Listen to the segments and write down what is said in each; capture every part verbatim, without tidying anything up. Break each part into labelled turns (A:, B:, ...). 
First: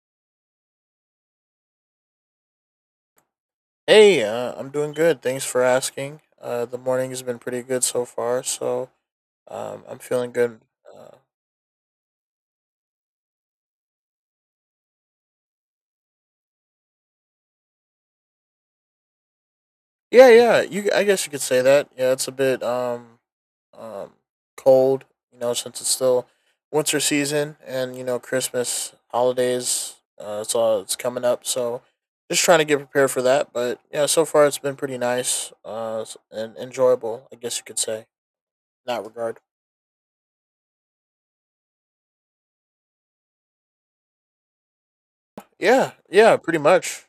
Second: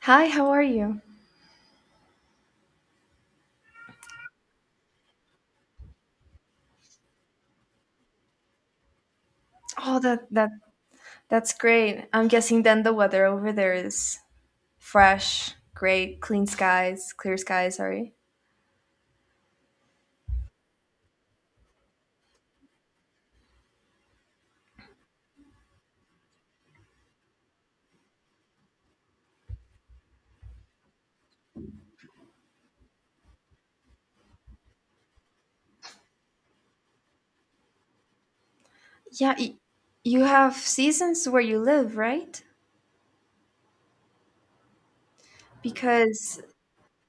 A: Hi, how are you?
B: Hey, uh, I'm doing good. Thanks for asking. Uh, the morning has been pretty good so far, so um,
A: Oh,
B: I'm
A: that
B: feeling
A: that
B: good. Uh,
A: that's great. I'm guessing then the weather over there is fresh, great, clean skies, clear skies, sorry.
B: yeah, yeah. You, I guess you could say that. Yeah, it's a bit um, um, cold, you know, since it's still winter season and you know Christmas holidays. Uh, it's all it's coming up, so just trying to get prepared for that. But yeah, so far it's been pretty nice uh, s- and enjoyable. I guess you could say in that
A: Yeah,
B: regard.
A: y- you have seasons where you live, right?
B: Yeah, yeah,
A: Because
B: pretty much.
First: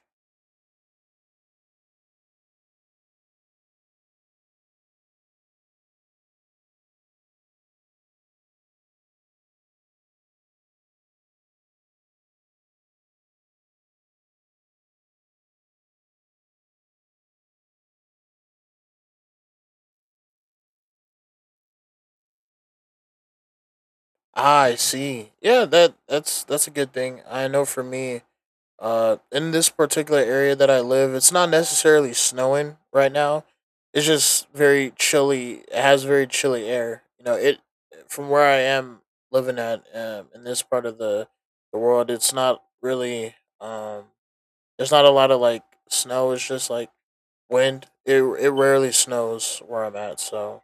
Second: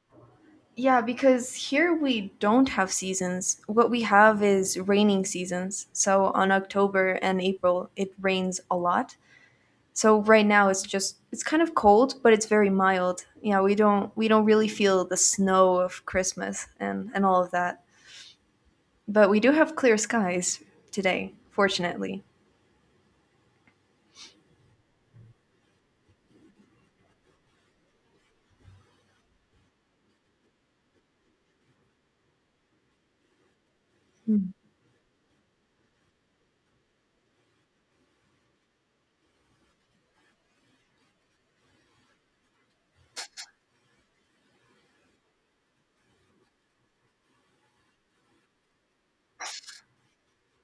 A: yeah, because here we don't have seasons. What we have is raining seasons. So on October and April, it rains a lot. So right now it's just it's kind of cold, but it's very mild. You know, we don't we don't really feel the snow of Christmas and and all of that. But we do have clear skies today, fortunately.
B: Ah, I see. Yeah, that that's that's a good thing. I know for me, uh, in this particular area that I live, it's not necessarily snowing right now. It's just very chilly. It has very chilly air. You know, it from where I am living at, um, in this part of the the world, it's not really um. There's not a lot of like snow. It's just like wind. It it rarely snows where I'm at. So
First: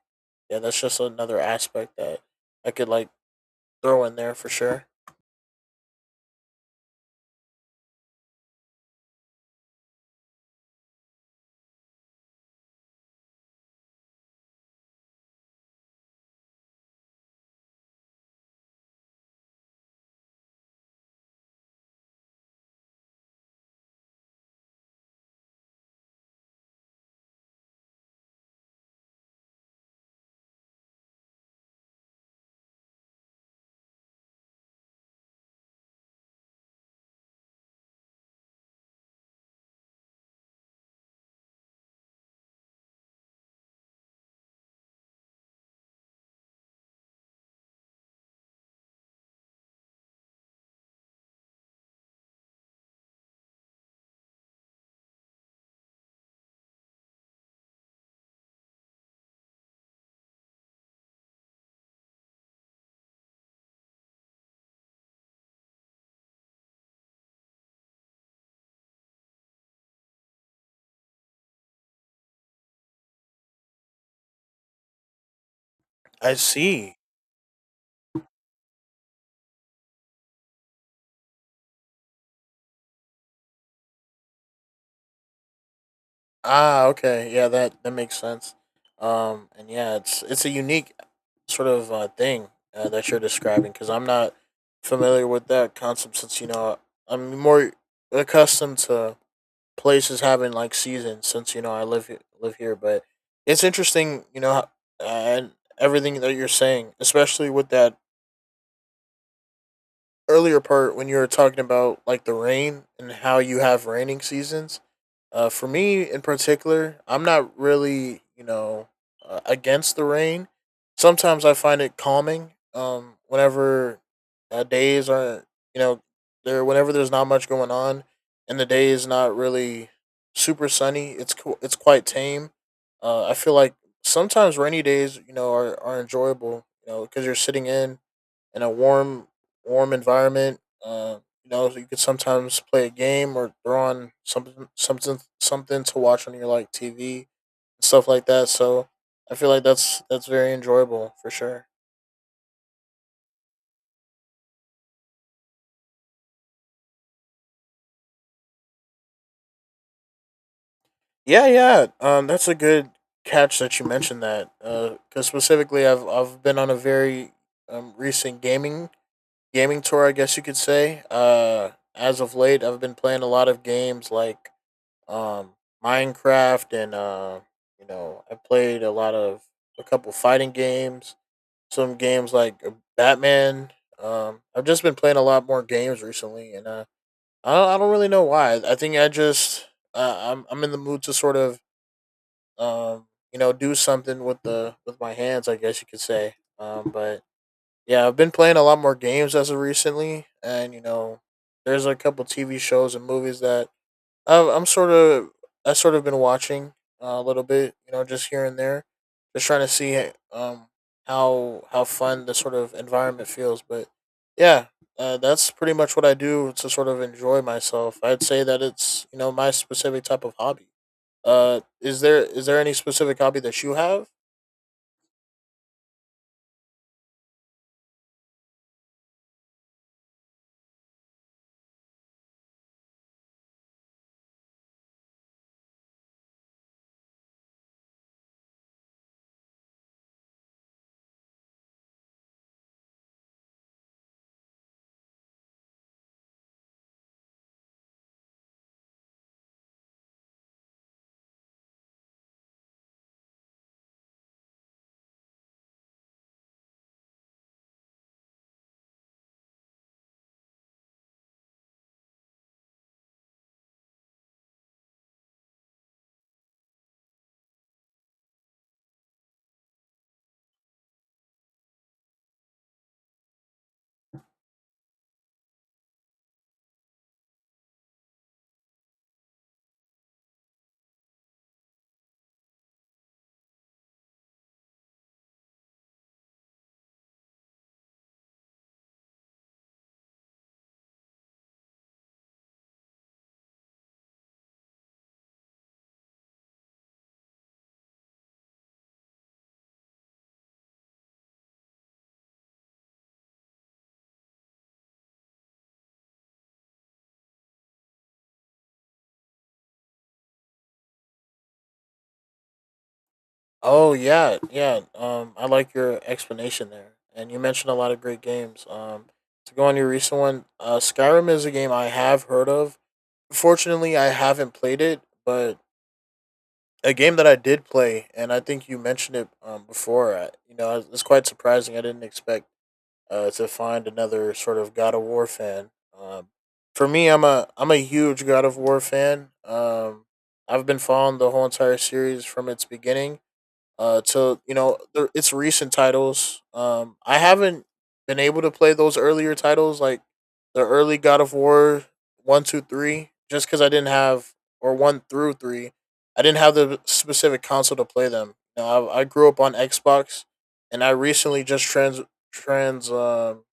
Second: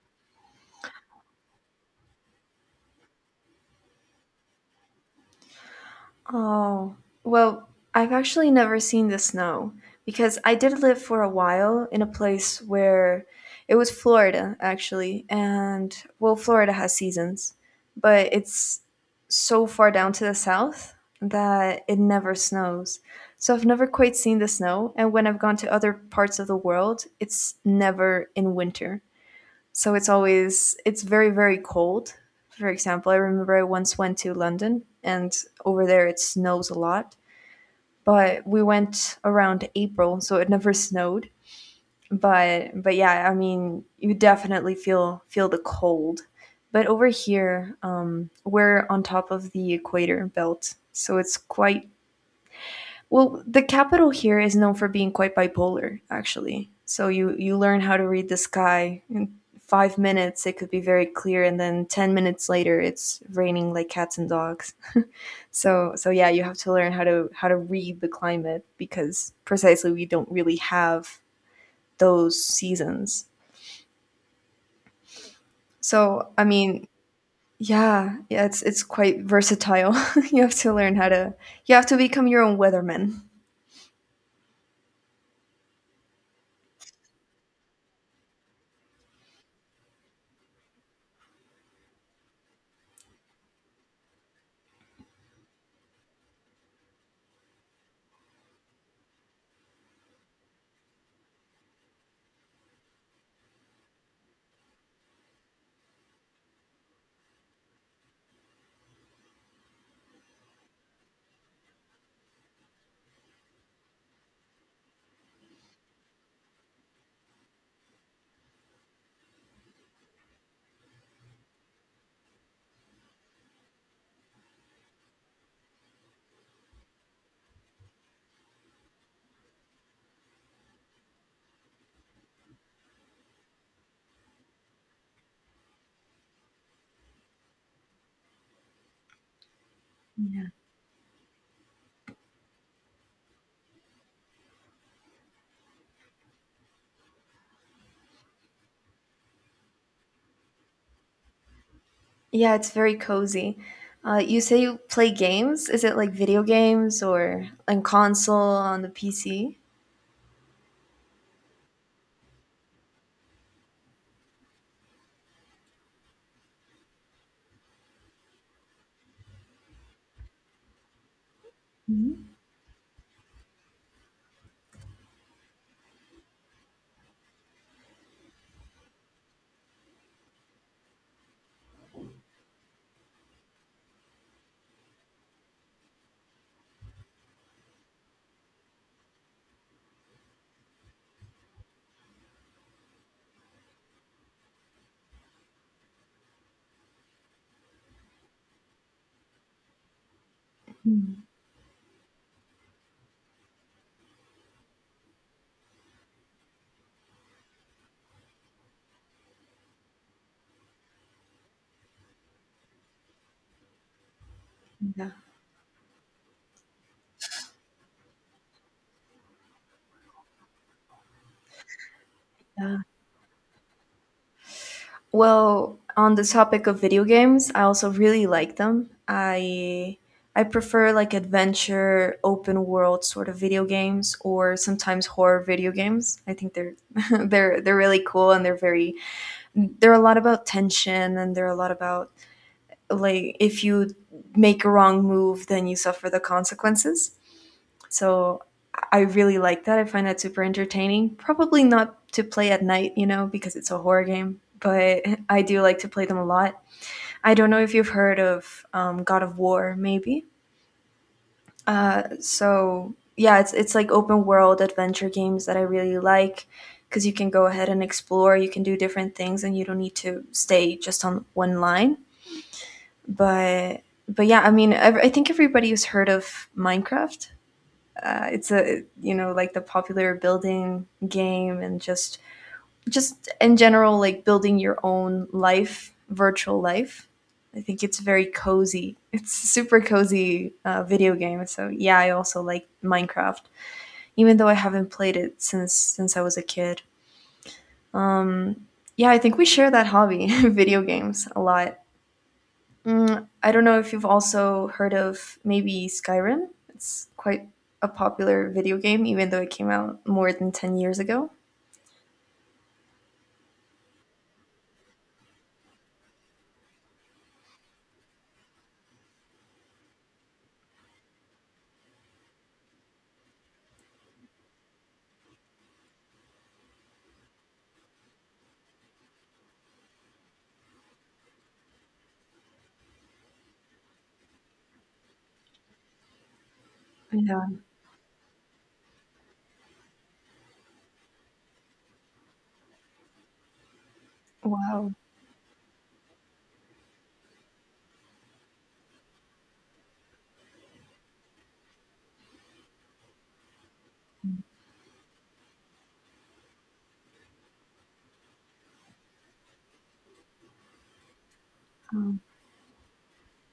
B: yeah, that's just another aspect that I could like throw in there for sure.
A: Oh, well, I've actually never seen the snow because I did live for a while in a place where it was Florida, actually. And well, Florida has seasons, but it's so far down to the south that it never snows. So I've never quite seen the snow. And when I've gone to other parts of the world, it's never in winter. So it's always it's very very cold. For example, I remember I once went to London and over there it snows a lot, but we went around April, so it never snowed. But but yeah, I mean, you definitely feel feel the cold. But over here, um, we're on top of the equator belt, so it's quite well, the capital here is known for being quite bipolar, actually. So you you learn how to read the sky in five minutes. It could be very clear, and then ten minutes later, it's raining like cats and dogs. so so yeah, you have to learn how to how to read the climate because precisely we don't really have those seasons. So
B: I
A: I mean,
B: see.
A: yeah, yeah, it's it's quite versatile. you have to learn how to you have to become your own weatherman.
B: Ah, okay. Yeah, that that makes sense. Um, and yeah, it's it's a unique sort of uh, thing uh, that you're describing because I'm not familiar with that concept since you know I'm more accustomed to places having like seasons since you know I live he- live here. But it's interesting, you know, how- and everything that you're saying, especially with that earlier part when you were talking about like the rain and how you have raining seasons. Uh, for me in particular, I'm not really, you know, uh, against the rain. Sometimes I find it calming. Um, whenever uh, days are, you know, there whenever there's not much going on, and the day is not really super sunny, it's cool. It's quite tame. Uh, I feel like sometimes rainy days, you know, are, are enjoyable. You know, because you're sitting in, in a warm warm environment. Uh, you know, so you could sometimes play a game or throw on something something something to watch on your like T V and stuff like that. So I feel like that's that's very enjoyable for sure.
A: Yeah, it's very cozy. Uh, you say you play games? Is it like video games or on console on the P C?
B: Yeah, yeah. Um, that's a good catch that you mentioned that. Uh, Because specifically, I've I've been on a very um, recent gaming gaming tour, I guess you could say. Uh, as
A: Mhm.
B: of late, I've been playing a lot of games like um, Minecraft, and uh, you know, I played a lot of a couple fighting games, some games like uh, Batman. Um, I've just been playing a lot more games recently, and uh, I don't, I don't really know why. I think I just uh, I'm I'm in the mood to sort of um, you know do something with the with my hands, I guess you could say. Um, but yeah, I've been playing a lot more games as of recently, and you know, there's a couple T V shows and movies that I've, I'm sort of I sort of been watching uh, a little bit, you know, just here and there, just trying to see eh, um how how fun the sort of environment feels. But yeah,
A: Yeah.
B: uh, that's pretty much what I do to sort of enjoy myself. I'd say that it's you know my specific type of hobby. Uh, is there is there any
A: Yeah.
B: specific hobby that you have?
A: Well, on the topic of video games, I also really like them. I I prefer like adventure, open world sort of video games or sometimes horror video games. I think they're they're they're really cool and they're very they're a lot about tension and they're a lot about like if you make a wrong move then you suffer the consequences, so I really like that. I find that super entertaining, probably not to play at night, you know, because it's a horror game, but I do like to play them a lot. I don't know if you've heard of um, God of War maybe. So yeah, it's, it's like open world adventure games that I really like because you can go ahead and explore, you can do different things and you don't need to stay just on one line. But but yeah, I mean, ev- I think everybody's heard of Minecraft. Uh, it's a, you know, like the popular building game, and just just in general like building your own life, virtual life. I think it's very cozy. It's a super cozy uh, video game, so yeah, I also like Minecraft, even though I haven't played it since since I was a kid. Yeah, I think we share that hobby, video games a lot. Mm, I don't know if you've also heard of maybe Skyrim. It's quite a popular video game, even though it came out more than ten years ago.
B: Oh yeah, yeah. Um, I like your explanation there, and you mentioned a lot of great games. Um, to go on your recent one, uh, Skyrim is a game I have heard of. Fortunately, I haven't played it, but a game that I did play, and I think you mentioned it um, before. I, you know, it's quite surprising. I didn't expect uh, to find another sort of God of War fan. Um, for me, I'm a
A: Yeah.
B: I'm a huge God of War fan. Um, I've been following the whole entire series from its beginning, uh to you know
A: Wow.
B: the, its recent titles. Um, I haven't been able to play those earlier titles like the early God of War one, two, three, just because I didn't have or one through three, I didn't have the specific console to play them. You know, I, I grew up on Xbox, and I recently just trans
A: Um,
B: trans um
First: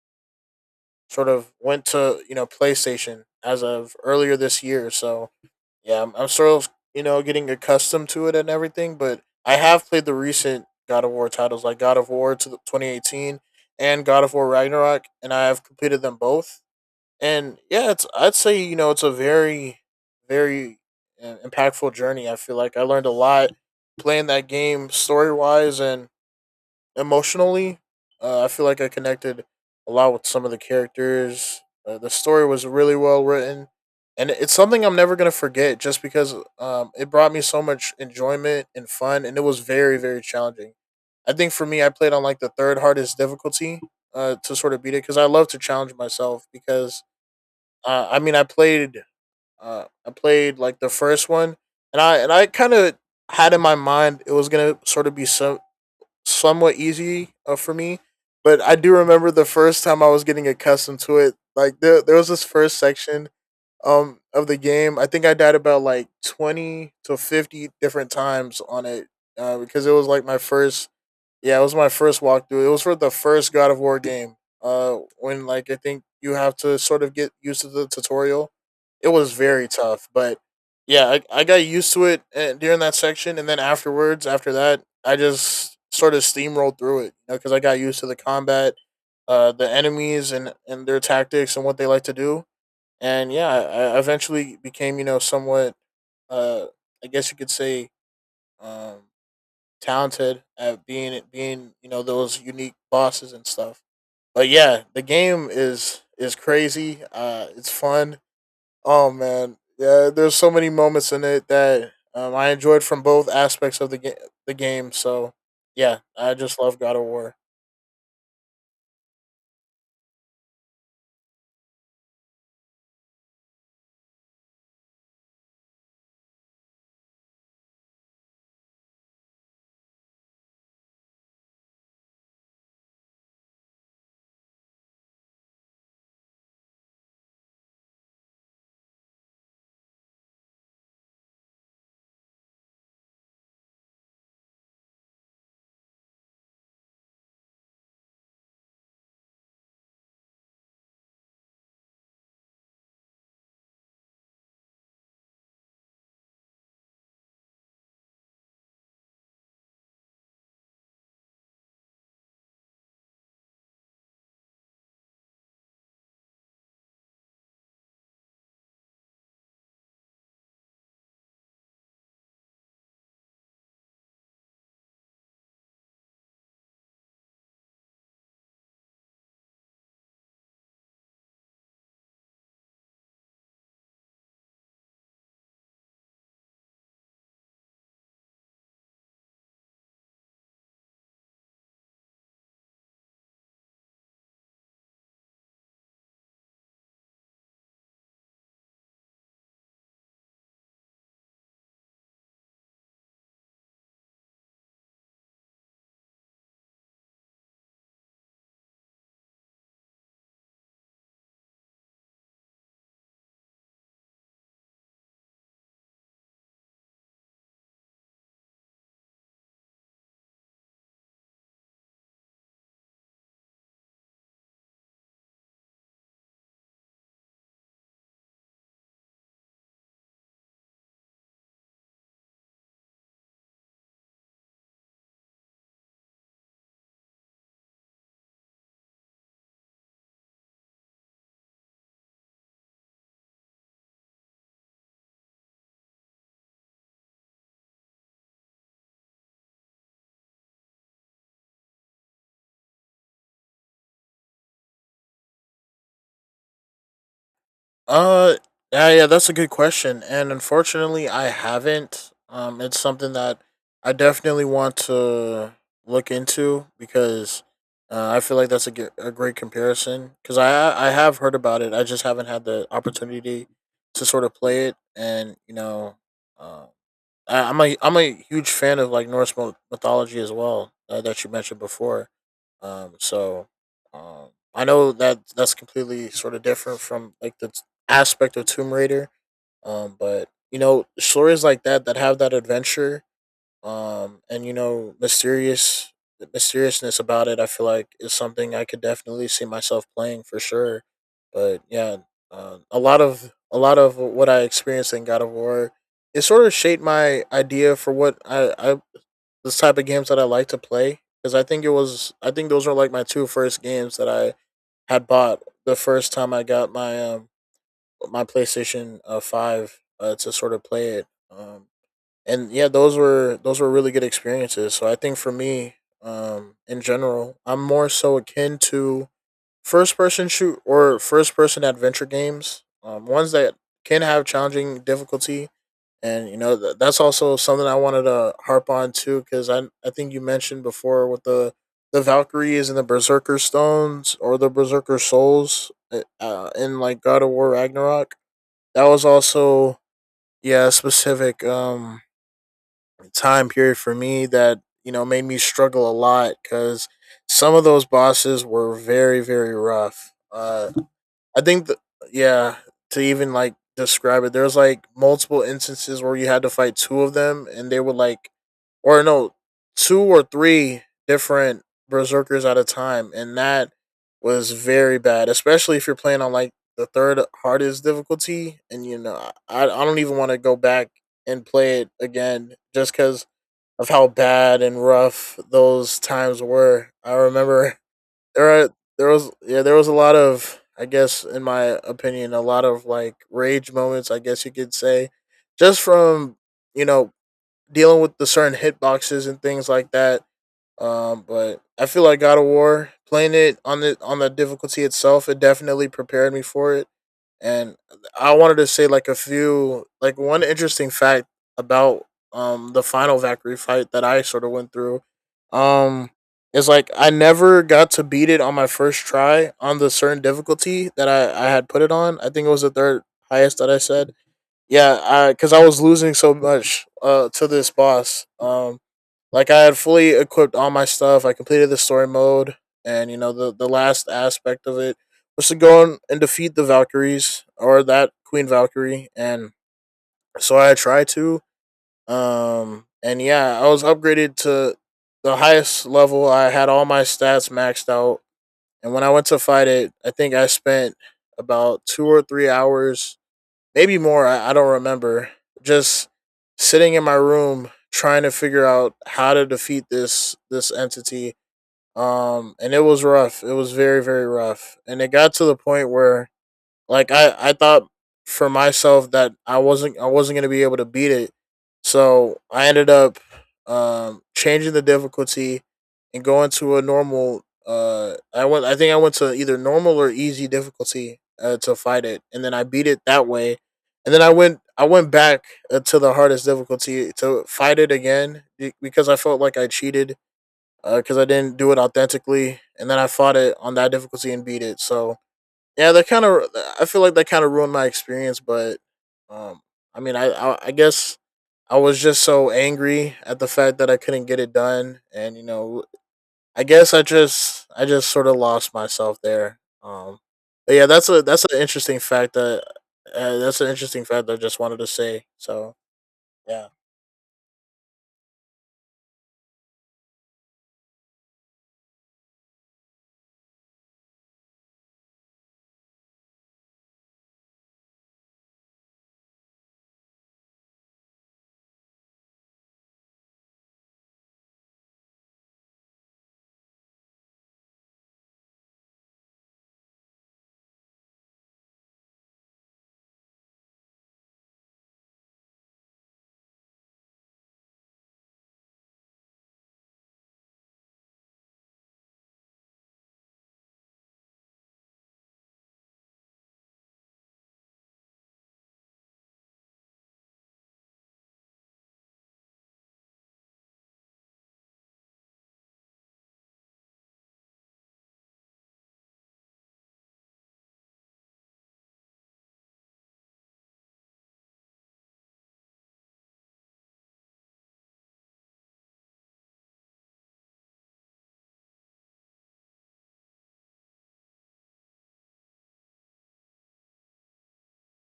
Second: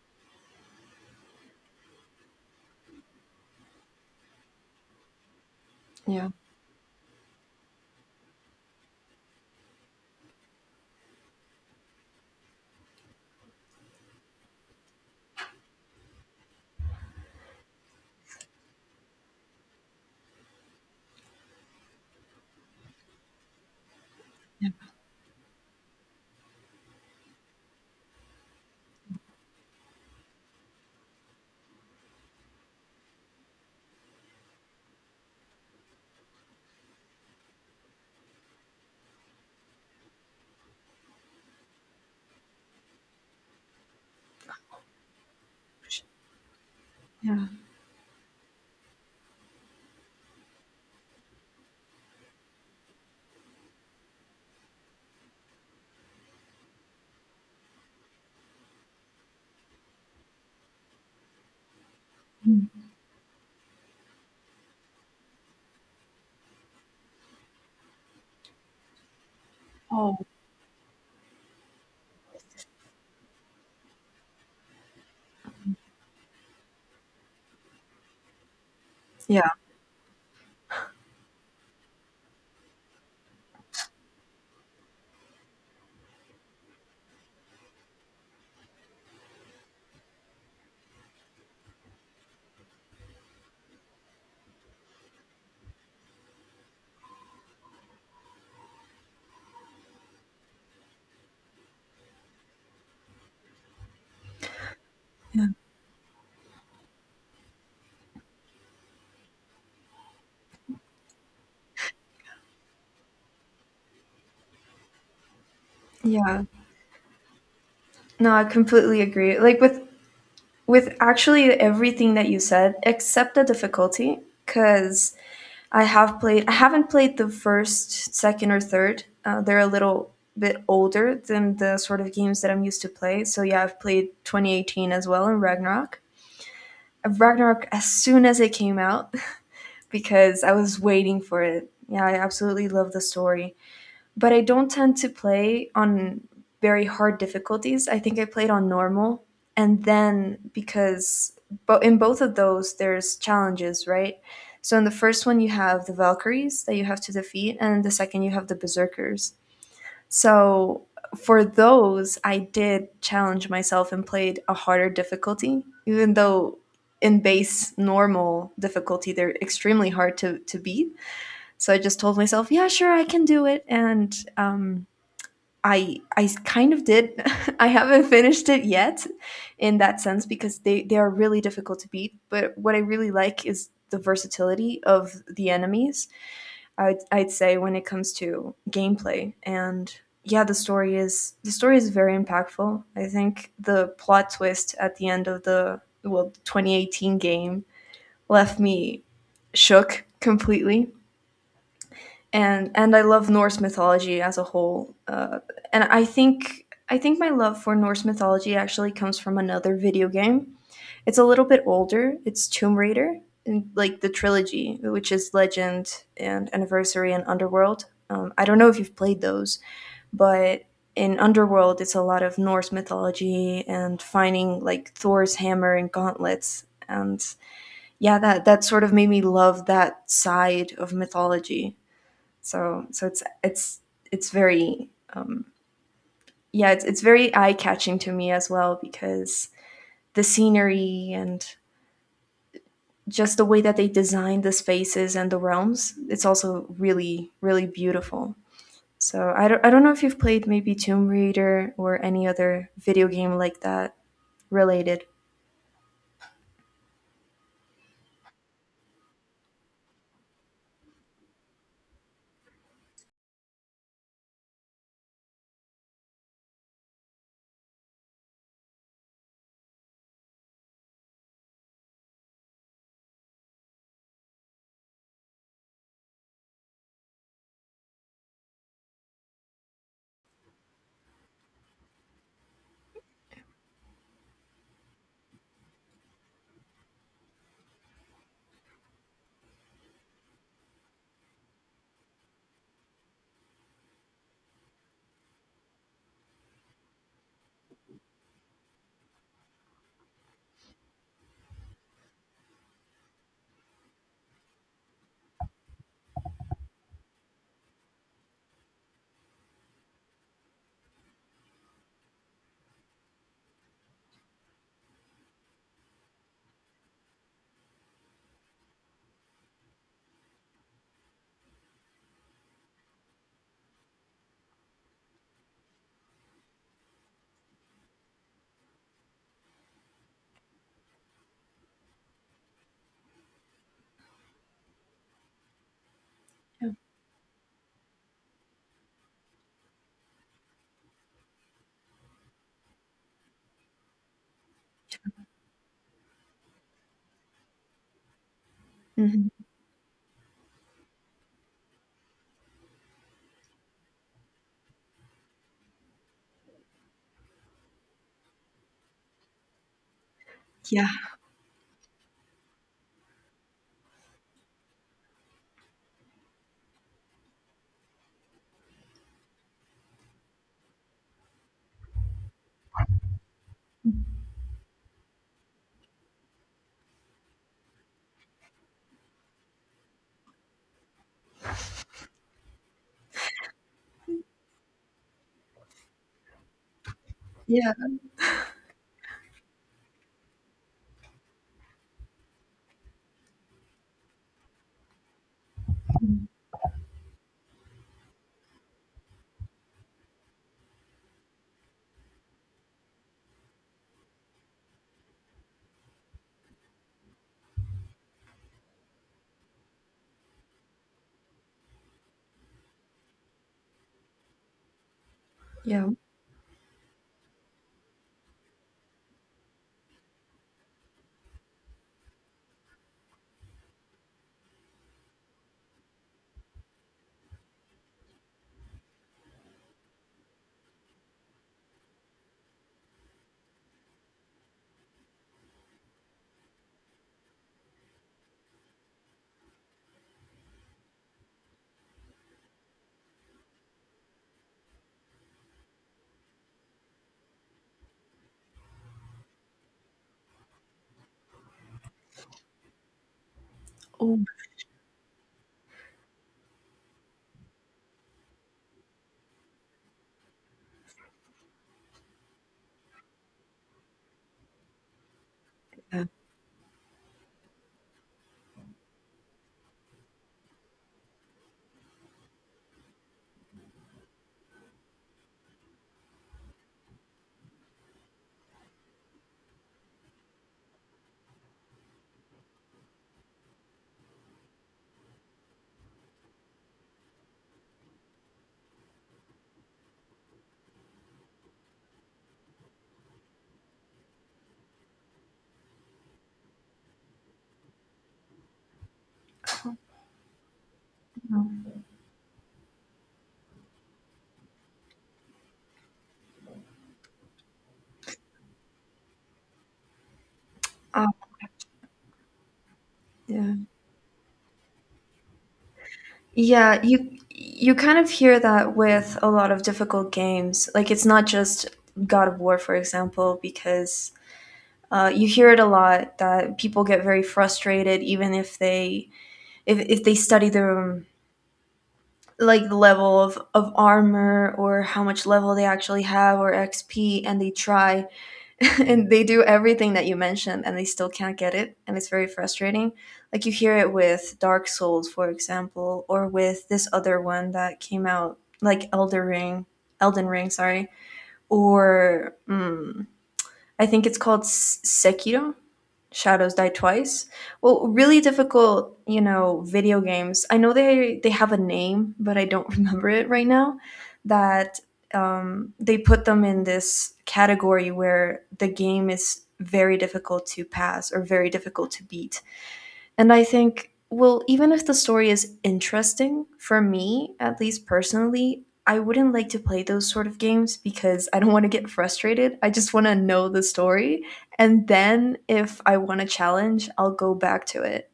B: sort of went to you know PlayStation as of earlier this year. So yeah, I'm, I'm
A: Yeah.
B: sort of you know getting accustomed to it and everything, but I have played the recent God of War titles like God of War to the twenty eighteen and God of War Ragnarok, and I have completed them both. And yeah, it's I'd say you know it's a very very uh, impactful journey. I feel like I learned a lot playing that game story wise and emotionally. Uh, I feel like I connected a lot with some of the characters. Uh, the story was really well written, and it's something I'm never gonna forget just because um, it brought me so much enjoyment and fun, and it was very very challenging. I think for me, I played on like the third hardest difficulty uh, to sort of beat it because I love to challenge myself. Because
A: yeah.
B: uh, I mean, I played uh, I played like the first one, and I and I kind of had in my mind it was gonna sort of be some somewhat easy uh, for me. But I do remember the first time I was getting accustomed to it. Like there, there was this first
A: Mm.
B: section um of the game. I think I died about like twenty to fifty different times on it uh, because it was like
A: Oh.
B: my first yeah, it was my first walkthrough. It was for the first God of War game. Uh, when like I think you have to sort of get used to the tutorial. It was
A: Yeah.
B: very tough, but yeah, I, I got used to it uh, during that section, and then afterwards, after that, I just sort of steamrolled through it, you know, because I got used to the combat, uh, the enemies and and their tactics and what they like to do, and yeah, I, I eventually became you know somewhat, uh, I guess you could say, um talented at being being you know those unique bosses and stuff. But yeah, the
A: Yeah.
B: game is is crazy. Uh, it's fun. Oh man, yeah. There's so many moments in it that um, I enjoyed from both aspects of the game. The game. So yeah, I
A: Yeah.
B: just love God of War.
A: No, I completely agree. Like with with actually everything that you said except the difficulty, cuz I have played. I haven't played the first, second, or third. Uh, they're a little bit older than the sort of games that I'm used to play. So yeah, I've played twenty eighteen as well in Ragnarok. Uh, Ragnarok as soon as it came out because I was waiting for it. Yeah, I absolutely love the story, but I don't tend to play on very hard difficulties. I think I played on normal, and then because but in both of those there's challenges, right? So in the first one you have the Valkyries that you have to defeat, and in the second you have the Berserkers. So for those, I did challenge myself and played a harder difficulty, even though in base normal difficulty they're extremely hard to, to beat. So I just told myself, yeah, sure, I can do it, and um, I I s- kind of did. I haven't finished it yet in that sense because they they are really difficult to beat, but what I really like is the versatility of the enemies. I'd, I'd say when it comes to gameplay and yeah, the story is the story is very impactful. I think the plot twist at the end of the well twenty eighteen game left me shook completely and and I love Norse mythology as a whole. Uh, and I think I think my love for Norse mythology actually comes from another video game. It's a little bit older. It's Tomb Raider, and like the trilogy, which is Legend and Anniversary and Underworld. Um, I don't know if you've played those, but in Underworld, it's a lot of Norse mythology and finding like Thor's hammer and gauntlets. And yeah, that that sort of made me love that side of mythology, so so it's it's it's very yeah, it's it's very eye-catching to me as well because the scenery and just the way that they designed the spaces and the realms, it's also really really beautiful. So I don't I don't know if you've played maybe Tomb Raider or any other video game like that related.
B: Uh yeah, yeah, that's a good question. And unfortunately I haven't. Um it's something that I definitely want to look into because uh, I feel like that's a, ge- a great comparison cuz I I have heard about it. I just haven't had the opportunity to sort of play it and you know uh uh, I'm a I'm a huge fan of like Norse myth- mythology as well uh, that you mentioned before. Um, so um, I know that that's completely sort of different from like the t- aspect of Tomb Raider. Um, but you know stories like that that have that adventure um, and you know, mysterious the mysteriousness about it, I feel like is something I could definitely see myself playing for sure. But yeah, uh, a lot of a lot of what I experienced in God of War, it sort of shaped my idea for what I I the type of games that I like to play. Because I think it was I think those were like my two first games that I had bought the first time I got my um my PlayStation uh, Five uh, to sort of play it. Um, and yeah, those were those were really good experiences. So I think for me, um, in general, I'm more so akin to first person shoot or first person adventure games, um, ones that can have challenging difficulty. And you know
A: Yeah.
B: th- that's also something I wanted to harp on too, because I I think you mentioned before with the the Valkyries and the Berserker Stones or the Berserker Souls uh, uh, in like God of War Ragnarok. That was
A: Mhm.
B: also yeah a specific um time period for me that you know made me struggle a lot because some of those bosses were very very rough. Uh,
A: Yeah.
B: I think the yeah To even like describe it, there's like multiple instances where you had to fight two of them and they were like, or no, two or three different berserkers at a time, and that was very bad, especially if you're playing on like the third hardest difficulty and you know I, I don't even want to go back and play it again just because of how bad and rough those times were. I
A: Yeah.
B: remember there are, there was, yeah there was a lot of, I guess in my opinion, a lot of like rage moments, I guess you could say, just from you know dealing with the certain hitboxes and things like that. Um, but I feel like God of War, playing it on the on the difficulty itself, it definitely prepared me for it. And I wanted to say like a few like one interesting fact about um the final Valkyrie fight that I sort of went through.
A: Yeah.
B: Um is like I never got to beat it on my first try on the certain difficulty that I, I had put it on. I think it was the third highest that I said. Yeah, because I, 'cause I was losing so much uh, to this boss. Um, like I had fully equipped all my stuff. I completed the story mode, and you know the the last aspect of it was to go on and defeat the Valkyries, or that Queen Valkyrie, and so I tried to. Um, and yeah, I was upgraded to the highest level. I had all my stats maxed out, and when I went to fight it, I think I spent about two or three hours, maybe more. I, I don't remember. Just sitting in my room trying to figure out how to defeat this this entity. Um, and it was rough. It was very very rough, and it got to the point where like I, I thought for myself that I wasn't I wasn't gonna be able to beat it. So I ended up um changing the difficulty and going to a normal, uh I went I think I went to either normal or easy difficulty uh, to fight it, and then I beat it that way. And then I went I went back uh, to the hardest difficulty to fight it again because I felt like I cheated because uh, I didn't do it authentically, and then I fought it on that difficulty and beat it. So yeah, that kind of, I feel like that kind of ruined my experience, but um, I mean, I, I I guess I was just so angry at the fact that I couldn't get it done, and you know, I guess I just I just sort of lost myself there. Um, but yeah, that's
A: Um,
B: a that's an interesting fact that uh,
A: Yeah.
B: that's an interesting fact that I just wanted to say. So yeah.
A: Yeah, you you kind of hear that with a lot of difficult games. Like it's not just God of War, for example, because uh, you hear it a lot that people get very frustrated even if they if, if they study the um, like the level of, of armor or how much level they actually have or X P, and they try and they do everything that you mentioned and they still can't get it and it's very frustrating, like you hear it with Dark Souls, for example, or with this other one that came out like Elder Ring, Elden Ring, sorry, or mm, I think it's called S- Sekiro Shadows Die Twice. Well, really difficult, you know, video games. I know they they have a name, but I don't remember it right now. That um, they put them in this category where the game is very difficult to pass or very difficult to beat. And I think, well, even if the story is interesting, for me, at least personally, I wouldn't like to play those sort of games because I don't want to get frustrated. I just want to know the story. And then if I want a challenge, I'll go back to it.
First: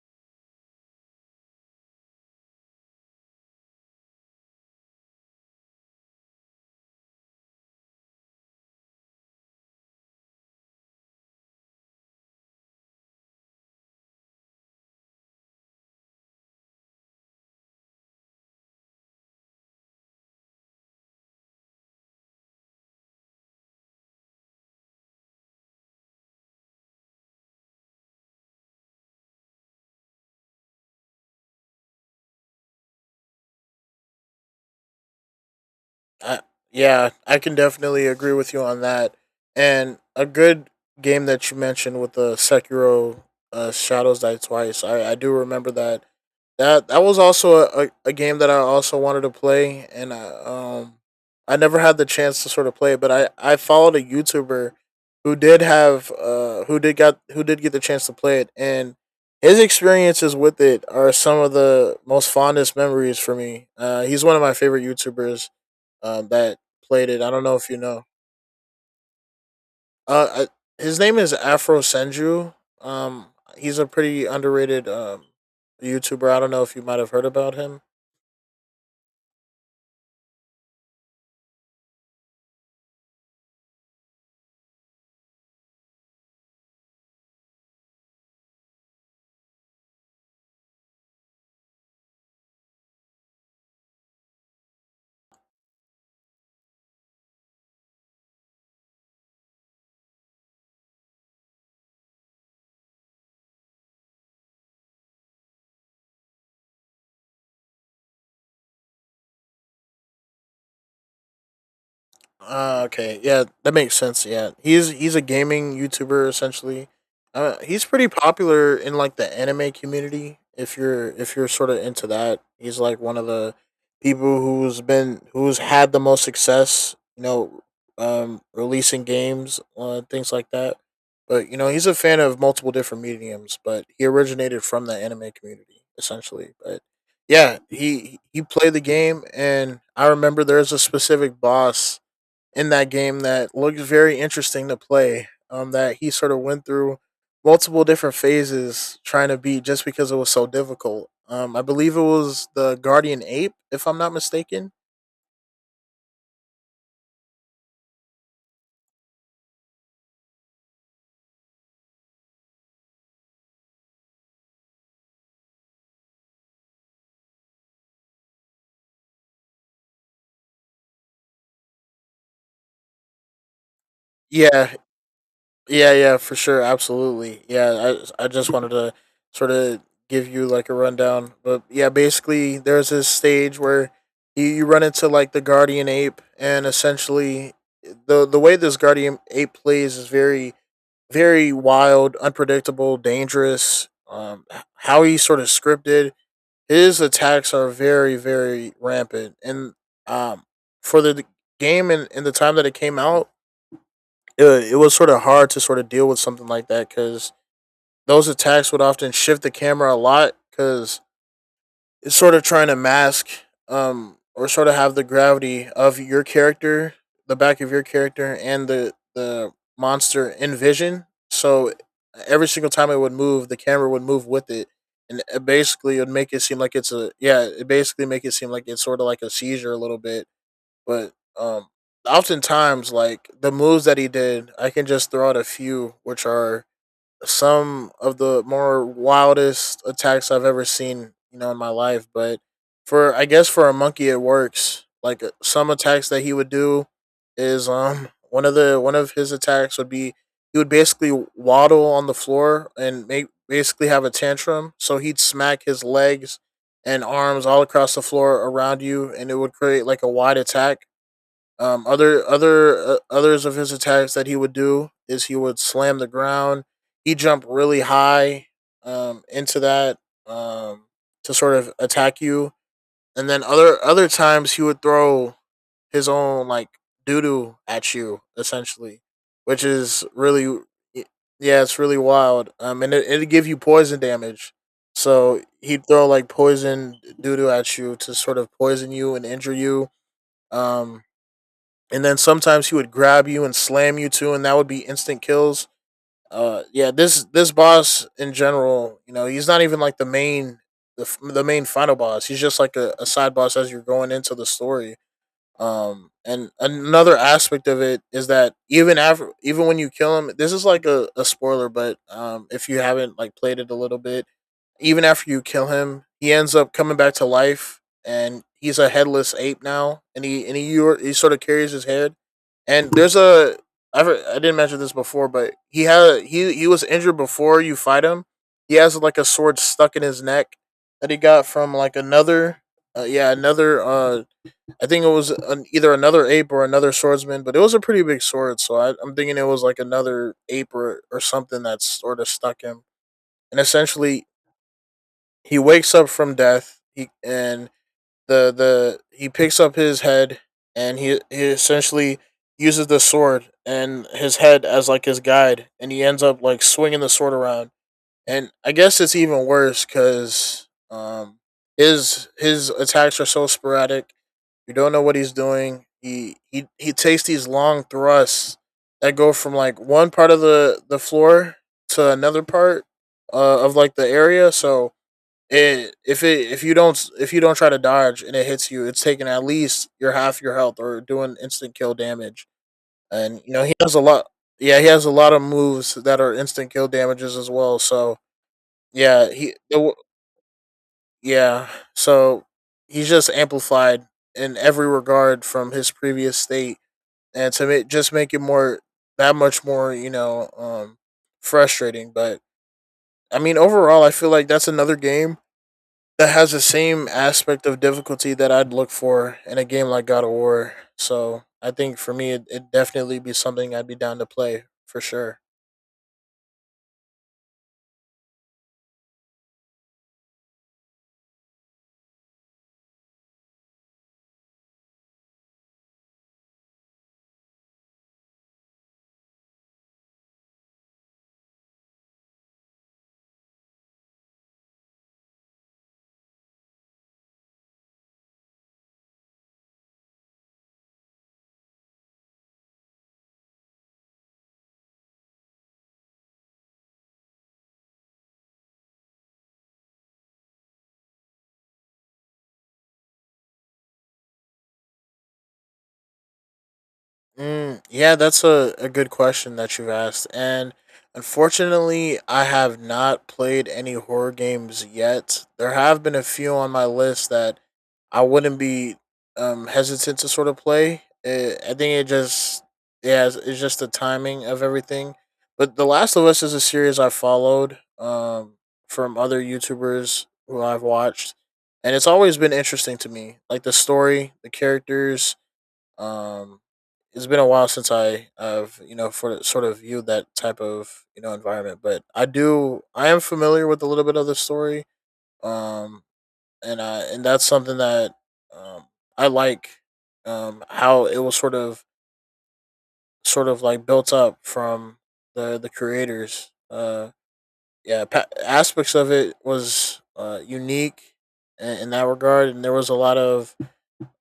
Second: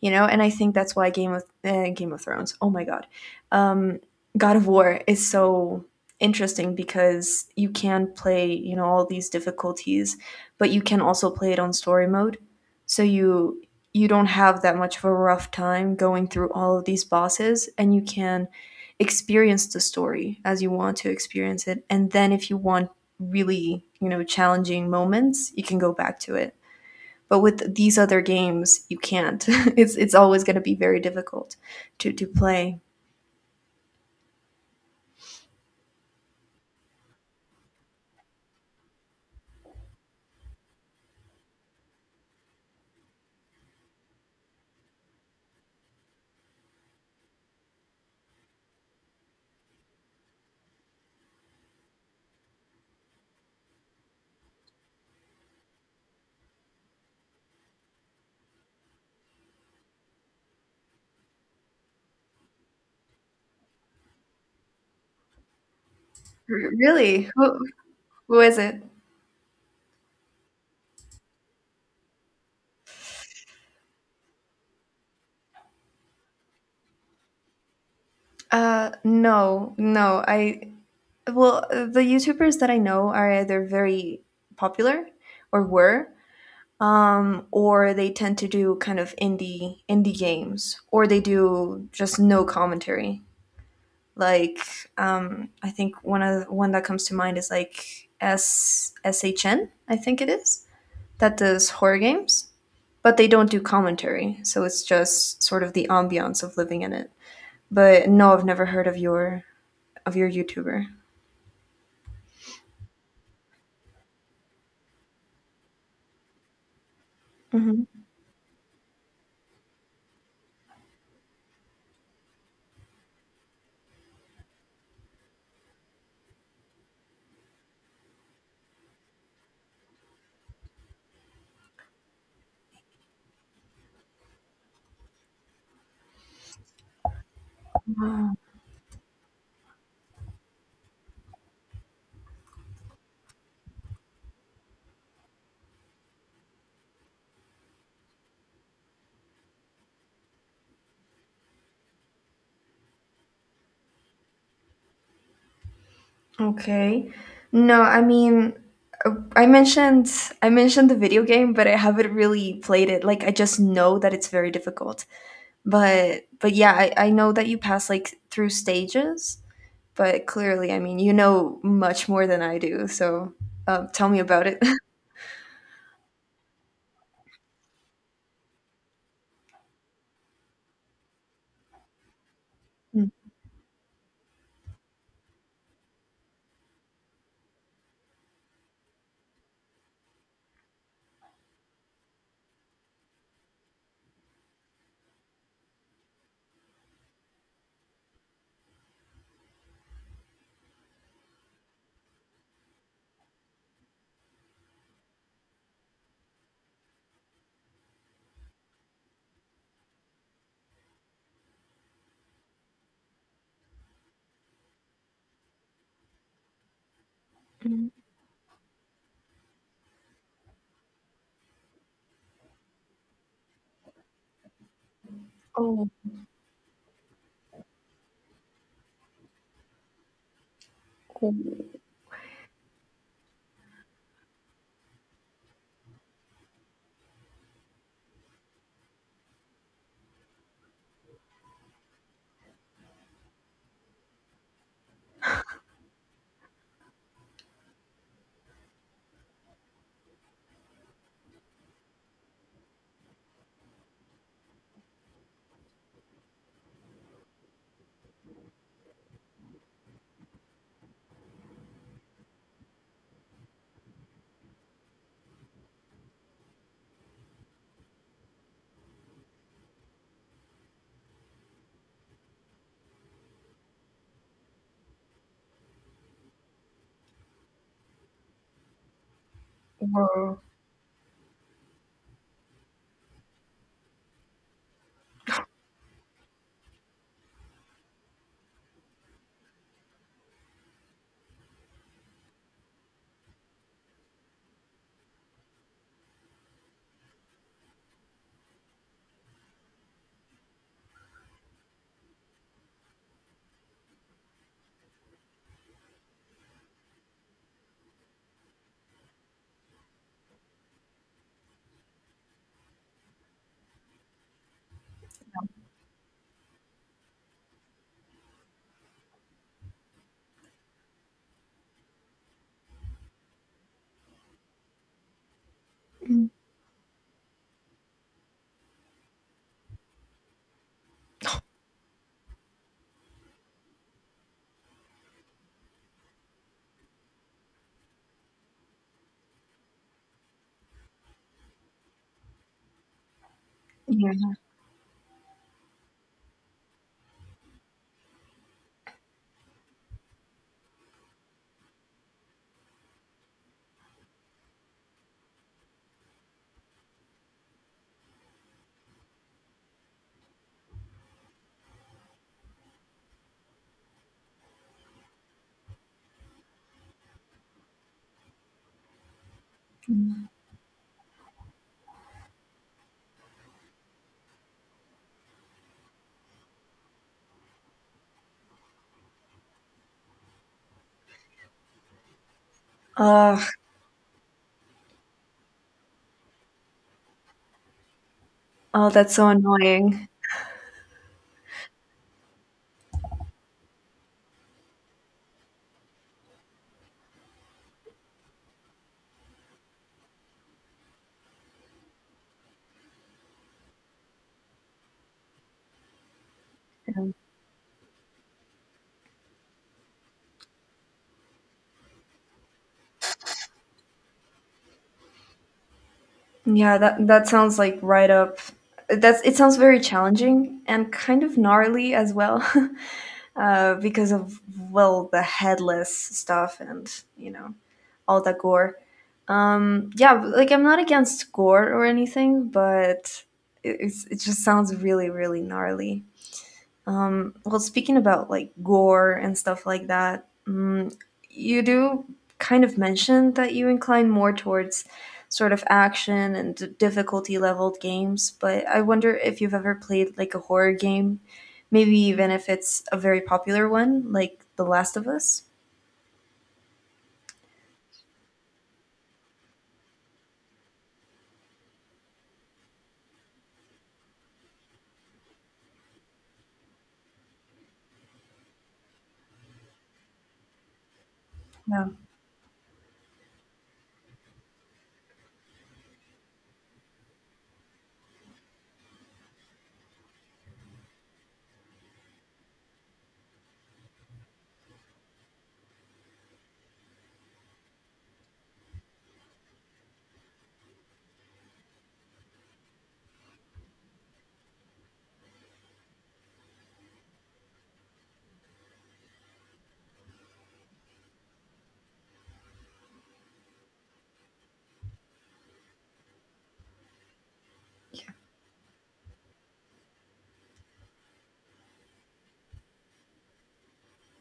A: You know, and I think that's why Game of eh, Game of Thrones. Oh my God, um, God of War is so interesting because you can play, you know, all these difficulties, but you can also play it on story mode. So you you don't have that much of a rough time going through all of these bosses and you can experience the story as you want to experience it, and then if you want really, you know, challenging moments, you can go back to it, but with these other games you can't. it's it's always going to be very difficult to to play.
B: I, yeah, I can definitely agree with you on that. And a good game that you mentioned with the Sekiro, uh, Shadows Die Twice, I, I do remember that. That that was also a, a, a game that I also wanted to play, and I, um, I never had the chance to sort of play it, but I, I followed a YouTuber who did have uh who did got who did get the chance to play it, and his experiences with it are some of the most fondest memories for me. Uh, he's one of my favorite YouTubers uh, that
A: R-
B: played it.
A: really
B: I don't know
A: who,
B: if you know.
A: who is it?
B: Uh, I, his name is Afro Senju. Um, he's a pretty underrated um YouTuber. I don't know if you might have heard about him.
A: Uh no no i Well, the YouTubers that I know are either very popular or were um, or they tend to do kind of indie indie games, or they do just no commentary. Like um, I think one of one that comes to mind is like S SHN, I think it is, that does horror games, but they don't do commentary, so it's just sort of the ambiance of living in it. But no, I've never heard of your of your YouTuber.
B: Uh, okay, yeah, that makes sense. Yeah, he's he's a gaming YouTuber essentially. Uh,
A: Mhm.
B: he's pretty popular in like the anime community. If you're if you're sort of into that, he's like one of the people who's been who's had the most success. You know, um, releasing games, uh, things like that. But you know, he's a fan of multiple different mediums. But he originated from the anime community essentially. But yeah, he he played the game, and I remember there's a specific boss in that game that looked very interesting to play. Um, that he sort of went through multiple different phases trying to beat, just because it was so difficult. Um, I believe it was the Guardian Ape, if I'm not mistaken.
A: Okay. No, I mean, uh, I mentioned I mentioned the video game, but I haven't really played it. Like I just know that it's very difficult. But but yeah, I, I know that you pass like through stages, but clearly, I mean, you know much more than I do. So, uh, tell me about it.
B: Yeah, yeah, yeah, for sure, absolutely. Yeah, I I just wanted to sort of give you like a rundown, but yeah, basically there's this
A: Mm.
B: stage where you, you run into like the Guardian Ape, and essentially the the way this Guardian Ape plays is very very wild, unpredictable, dangerous. Um, how he sort of scripted his attacks are very, very rampant. And um, for the game and, and the time that it came out, it, it was sort of hard to sort of deal with something like that because those attacks would often shift the camera a lot because is sort of trying to mask um or sort of have the gravity of your character, the back of your
A: Mm.
B: character and the the monster in vision. So every single time it would move, the camera would move with it. And it
A: Oh,
B: basically would make it seem like it's a yeah, it basically make it seem like it's sort of like a seizure a little bit. But
A: cool.
B: um oftentimes like the moves that he did, I can just throw out a few which are some of the more wildest attacks I've ever seen, you know, in my life. But for, I guess for a monkey, it works. Like uh, some attacks that he would do is um one of the one of his attacks would be he would basically waddle on the floor and make, basically have a tantrum. So he'd smack his legs and arms all across the floor around you, and it would create like a wide attack. Um, other other uh, others of his attacks that he would do is he would slam the ground. He jumped really high um, into that um, to sort of attack you, and then other other times he would throw his own like doo doo at you essentially, which is
A: Whoa.
B: really, yeah, it's really wild. Um, and it it give you poison damage. So he'd throw like poison doo doo at you to sort of poison you and injure you. Um, and then sometimes he would grab you and slam you too, and that would be instant kills. Uh, yeah, this this boss in general, you know, he's not even like the main the, the main final boss. He's just like a, a side boss as you're going into the story. Um, and another aspect of it is that even after, even when you kill him, this is like a, a spoiler, but um, if you haven't like played it a little bit, even after you kill him, he ends up coming back to life, and he's a headless ape now, and he and he he sort of carries his head. And there's a, I I didn't mention this before, but he had he he was injured before you fight him. He has like a sword stuck in his neck that he got from like another, uh, yeah another, uh I think it was an, either another ape or another swordsman, but it was a pretty big sword, so I, I'm thinking it was like another ape or or something that's sort of stuck him. And essentially,
A: Yeah.
B: he wakes up from death. He and The the he picks up his head and he he essentially uses the sword and his head as like his guide, and he ends up like swinging the sword around. And I guess it's even worse because um his his attacks are so sporadic. You don't know what he's doing. He he he takes these long thrusts that go from like one part of the the floor to another part uh, of like the area. So it if it if you don't if you don't try to dodge and it hits you, it's taking at least your half your health or doing instant kill damage.
A: Ugh.
B: And you know he has a lot. Yeah, he has a lot of moves that are instant kill damages as well. So
A: Oh, that's so
B: yeah, he the w-
A: annoying.
B: yeah. So he's just amplified in every regard from his previous state, and to make just make it more, that much more, you know, um frustrating. But I mean overall, I feel like that's another game that has the same aspect of difficulty that I'd look for in a game like God of War. So I think for me, it, it'd definitely be something I'd be down to play for sure.
A: Yeah, that that sounds like right up. That's it sounds very challenging and kind of gnarly as well, uh, because of well the headless stuff and you know all that gore. Um, yeah, like I'm not against gore or anything, but it, it's, it just sounds really really gnarly. Mm, well, speaking about like gore and stuff like that, mm, you do kind of mention that you incline more towards sort of action and d- difficulty leveled games, but I wonder if you've ever played like a horror game, maybe even if it's a very popular one, like The Last of Us.
B: Mm, yeah, that's a, a good question that you've asked. And unfortunately, I have not played any horror games yet. There have been a few on my list that I wouldn't be um hesitant to sort of play. Eh, I think
A: Yeah,
B: it just Yeah, it's, it's just the timing of everything. But The Last of Us is a series I followed um from other YouTubers who I've watched, and it's always been interesting to me. Like the story, the characters. Um, it's been a while since I have, you know, for sort of viewed that type of you know environment, but I do I am familiar with a little bit of the story. Um, and uh, and that's something that um, I like, um, how it was sort of, sort of like built up from the the creators. Uh, yeah, pa- aspects of it was, uh, unique in, in that regard, and there was a lot of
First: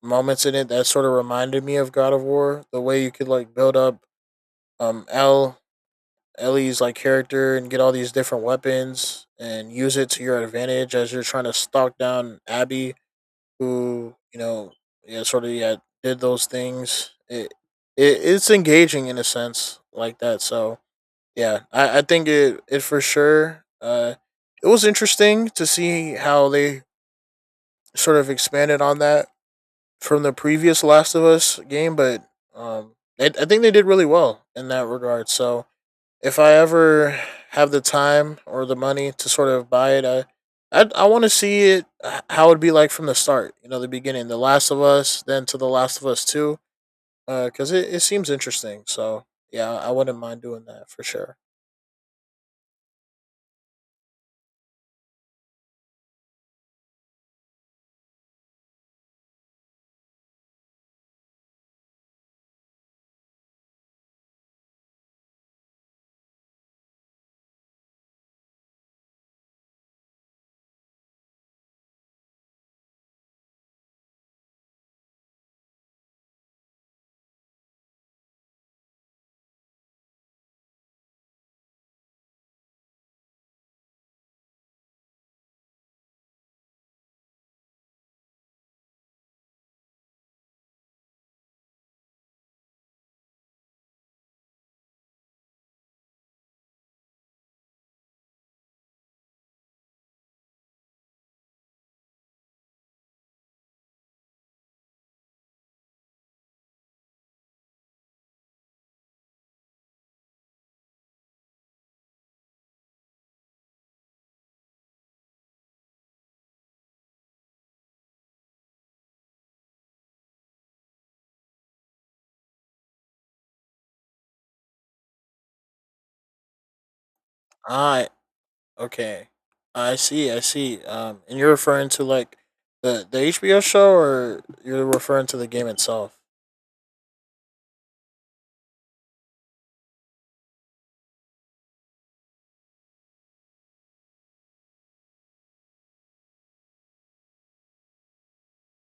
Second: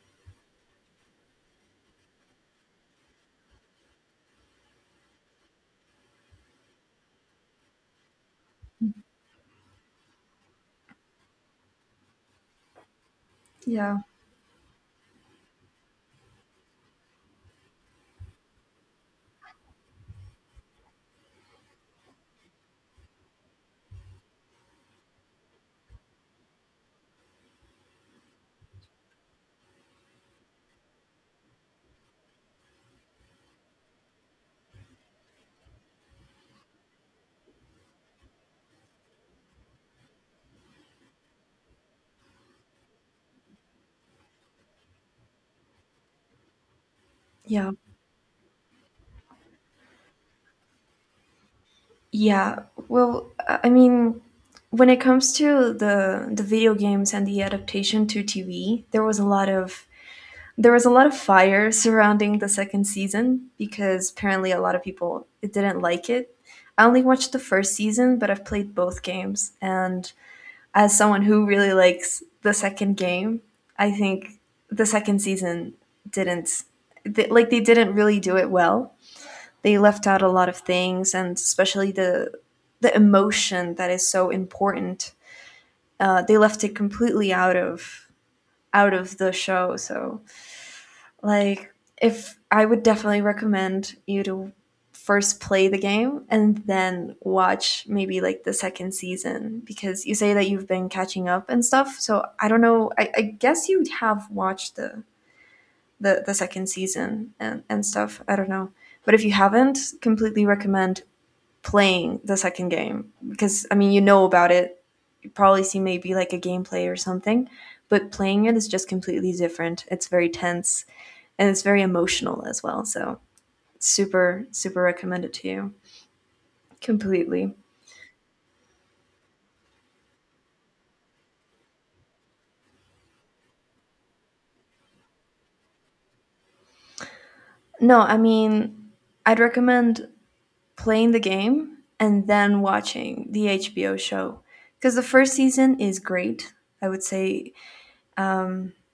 B: moments in it that sort of reminded me of God of War. The way you could like build up, um, L Ellie's like character and get all these different weapons and use it to your advantage as you're trying to stalk down Abby,
A: yeah,
B: who you know, yeah, sort of, yeah, did those things. it, it it's engaging in a sense like that. So yeah, I I think it it for sure, uh it was interesting to see how they sort of expanded on that from the previous Last of Us game. But um i, I think they did really well in that regard. So if I ever have the time or the money to sort of buy it, I I, I want to see it, uh, how it'd be like from the start. You know, the beginning, The Last of Us, then to The Last of Us Two,
A: yeah,
B: because it, it seems interesting. So yeah, I wouldn't mind doing that for sure.
A: yeah. Well, I I mean, when it comes to the the video games and the adaptation to T V, there was a lot of there was a lot of fire surrounding the second season, because apparently a lot of people it didn't like it. I only watched the first season, but I've played both games, and as someone who really likes the second game, I think the second season didn't they, like they didn't really do it well. They left out a lot of things, and especially the the emotion that is so important. Uh, they left it completely out of out of the show. So like, if I would definitely recommend you to first play the game and then watch maybe like the second season, because you say that you've been catching up and stuff. So I don't know. I, I guess you have watched the, the the second season and and stuff. I don't know. But if you haven't, completely recommend playing the second game, because I mean you know about it, probably see maybe like a gameplay or something, but playing it is just completely different. It's very tense and it's very emotional as well. So, super, super recommend it to you. Completely.
B: I okay, I see, I see. Um, and you're referring to like the the H B O show, or you're referring to the game itself?
A: No, I mean, I'd recommend playing the game and then watching the H B O show, because the first season is great. I would say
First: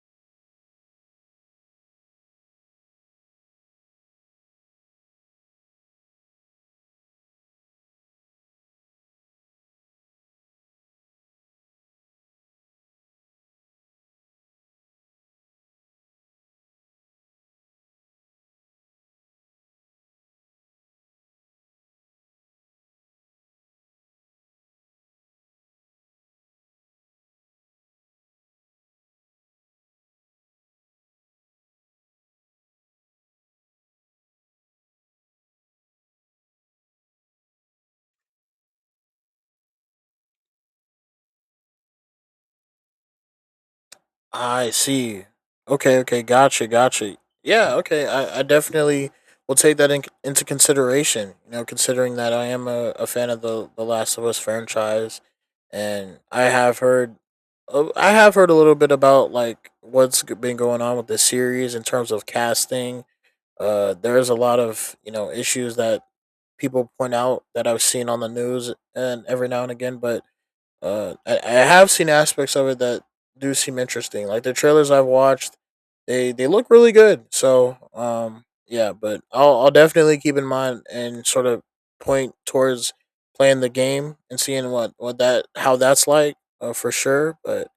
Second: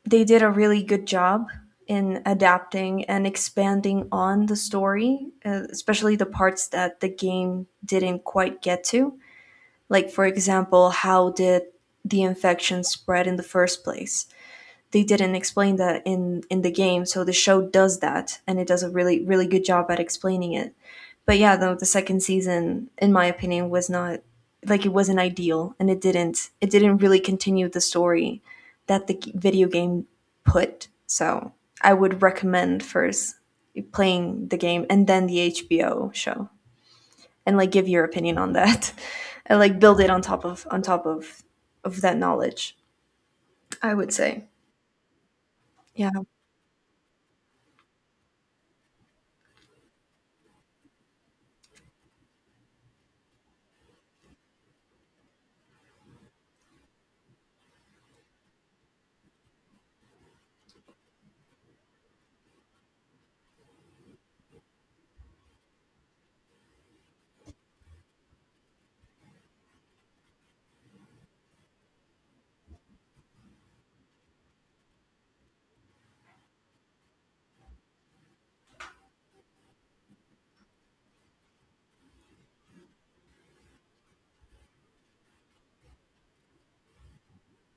A: they did a really good job in adapting and expanding on the story, uh, especially the parts that the game didn't quite get to. Like, for example, how did the infection spread in the first place? They didn't explain that in, in the game, so the show does that, and it does a really, really good job at explaining it. But yeah, though the second season, in my opinion, was not like it wasn't ideal, and it didn't it didn't really continue the story that the video game put. So I would recommend first playing the game and then the H B O show, and like give your opinion on that, and like build it on top of on top of of that knowledge, I would say,
B: I see. Okay,
A: yeah,
B: okay, gotcha, gotcha. Yeah, okay, I, I definitely will take that in, into consideration. You know, considering that I am a, a fan of the the Last of Us franchise, and I have heard, uh, I have heard a little bit about like what's g- been going on with the series in terms of casting. Uh, there's a lot of you know issues that people point out that I've seen on the news and every now and again, but uh, I, I have seen aspects of it that do seem interesting. Like the trailers I've watched, they they look really good. So um, yeah, but I'll I'll definitely keep in mind and sort of point towards playing the game and seeing what what that, how that's like, uh, for sure. But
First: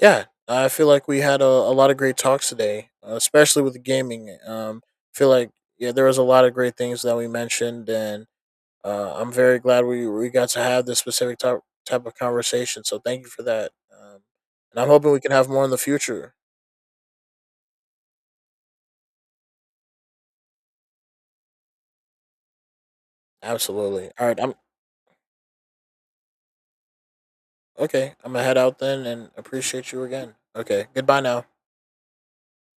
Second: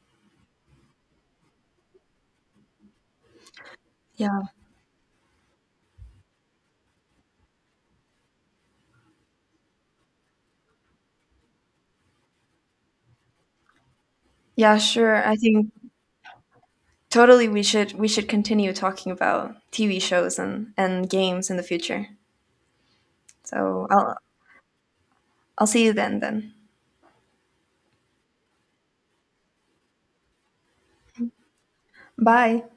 B: yeah, I feel like we had a, a lot of great talks today, uh, especially with the gaming.
A: yeah,
B: Um, I feel like, yeah, there was a lot of great things that we mentioned, and uh, I'm very glad we we got to have this specific type type of conversation. So thank you for that. Um,
A: yeah.
B: and I'm hoping we
A: Sure,
B: can
A: I
B: have more
A: think
B: in the future.
A: totally we should we should continue talking about T V shows and and games in the future. So
B: Absolutely.
A: I'll
B: All right. I'm
A: I'll see you then then.
B: okay. I'm gonna head out then, and appreciate you again. Okay. Goodbye now.
A: Bye.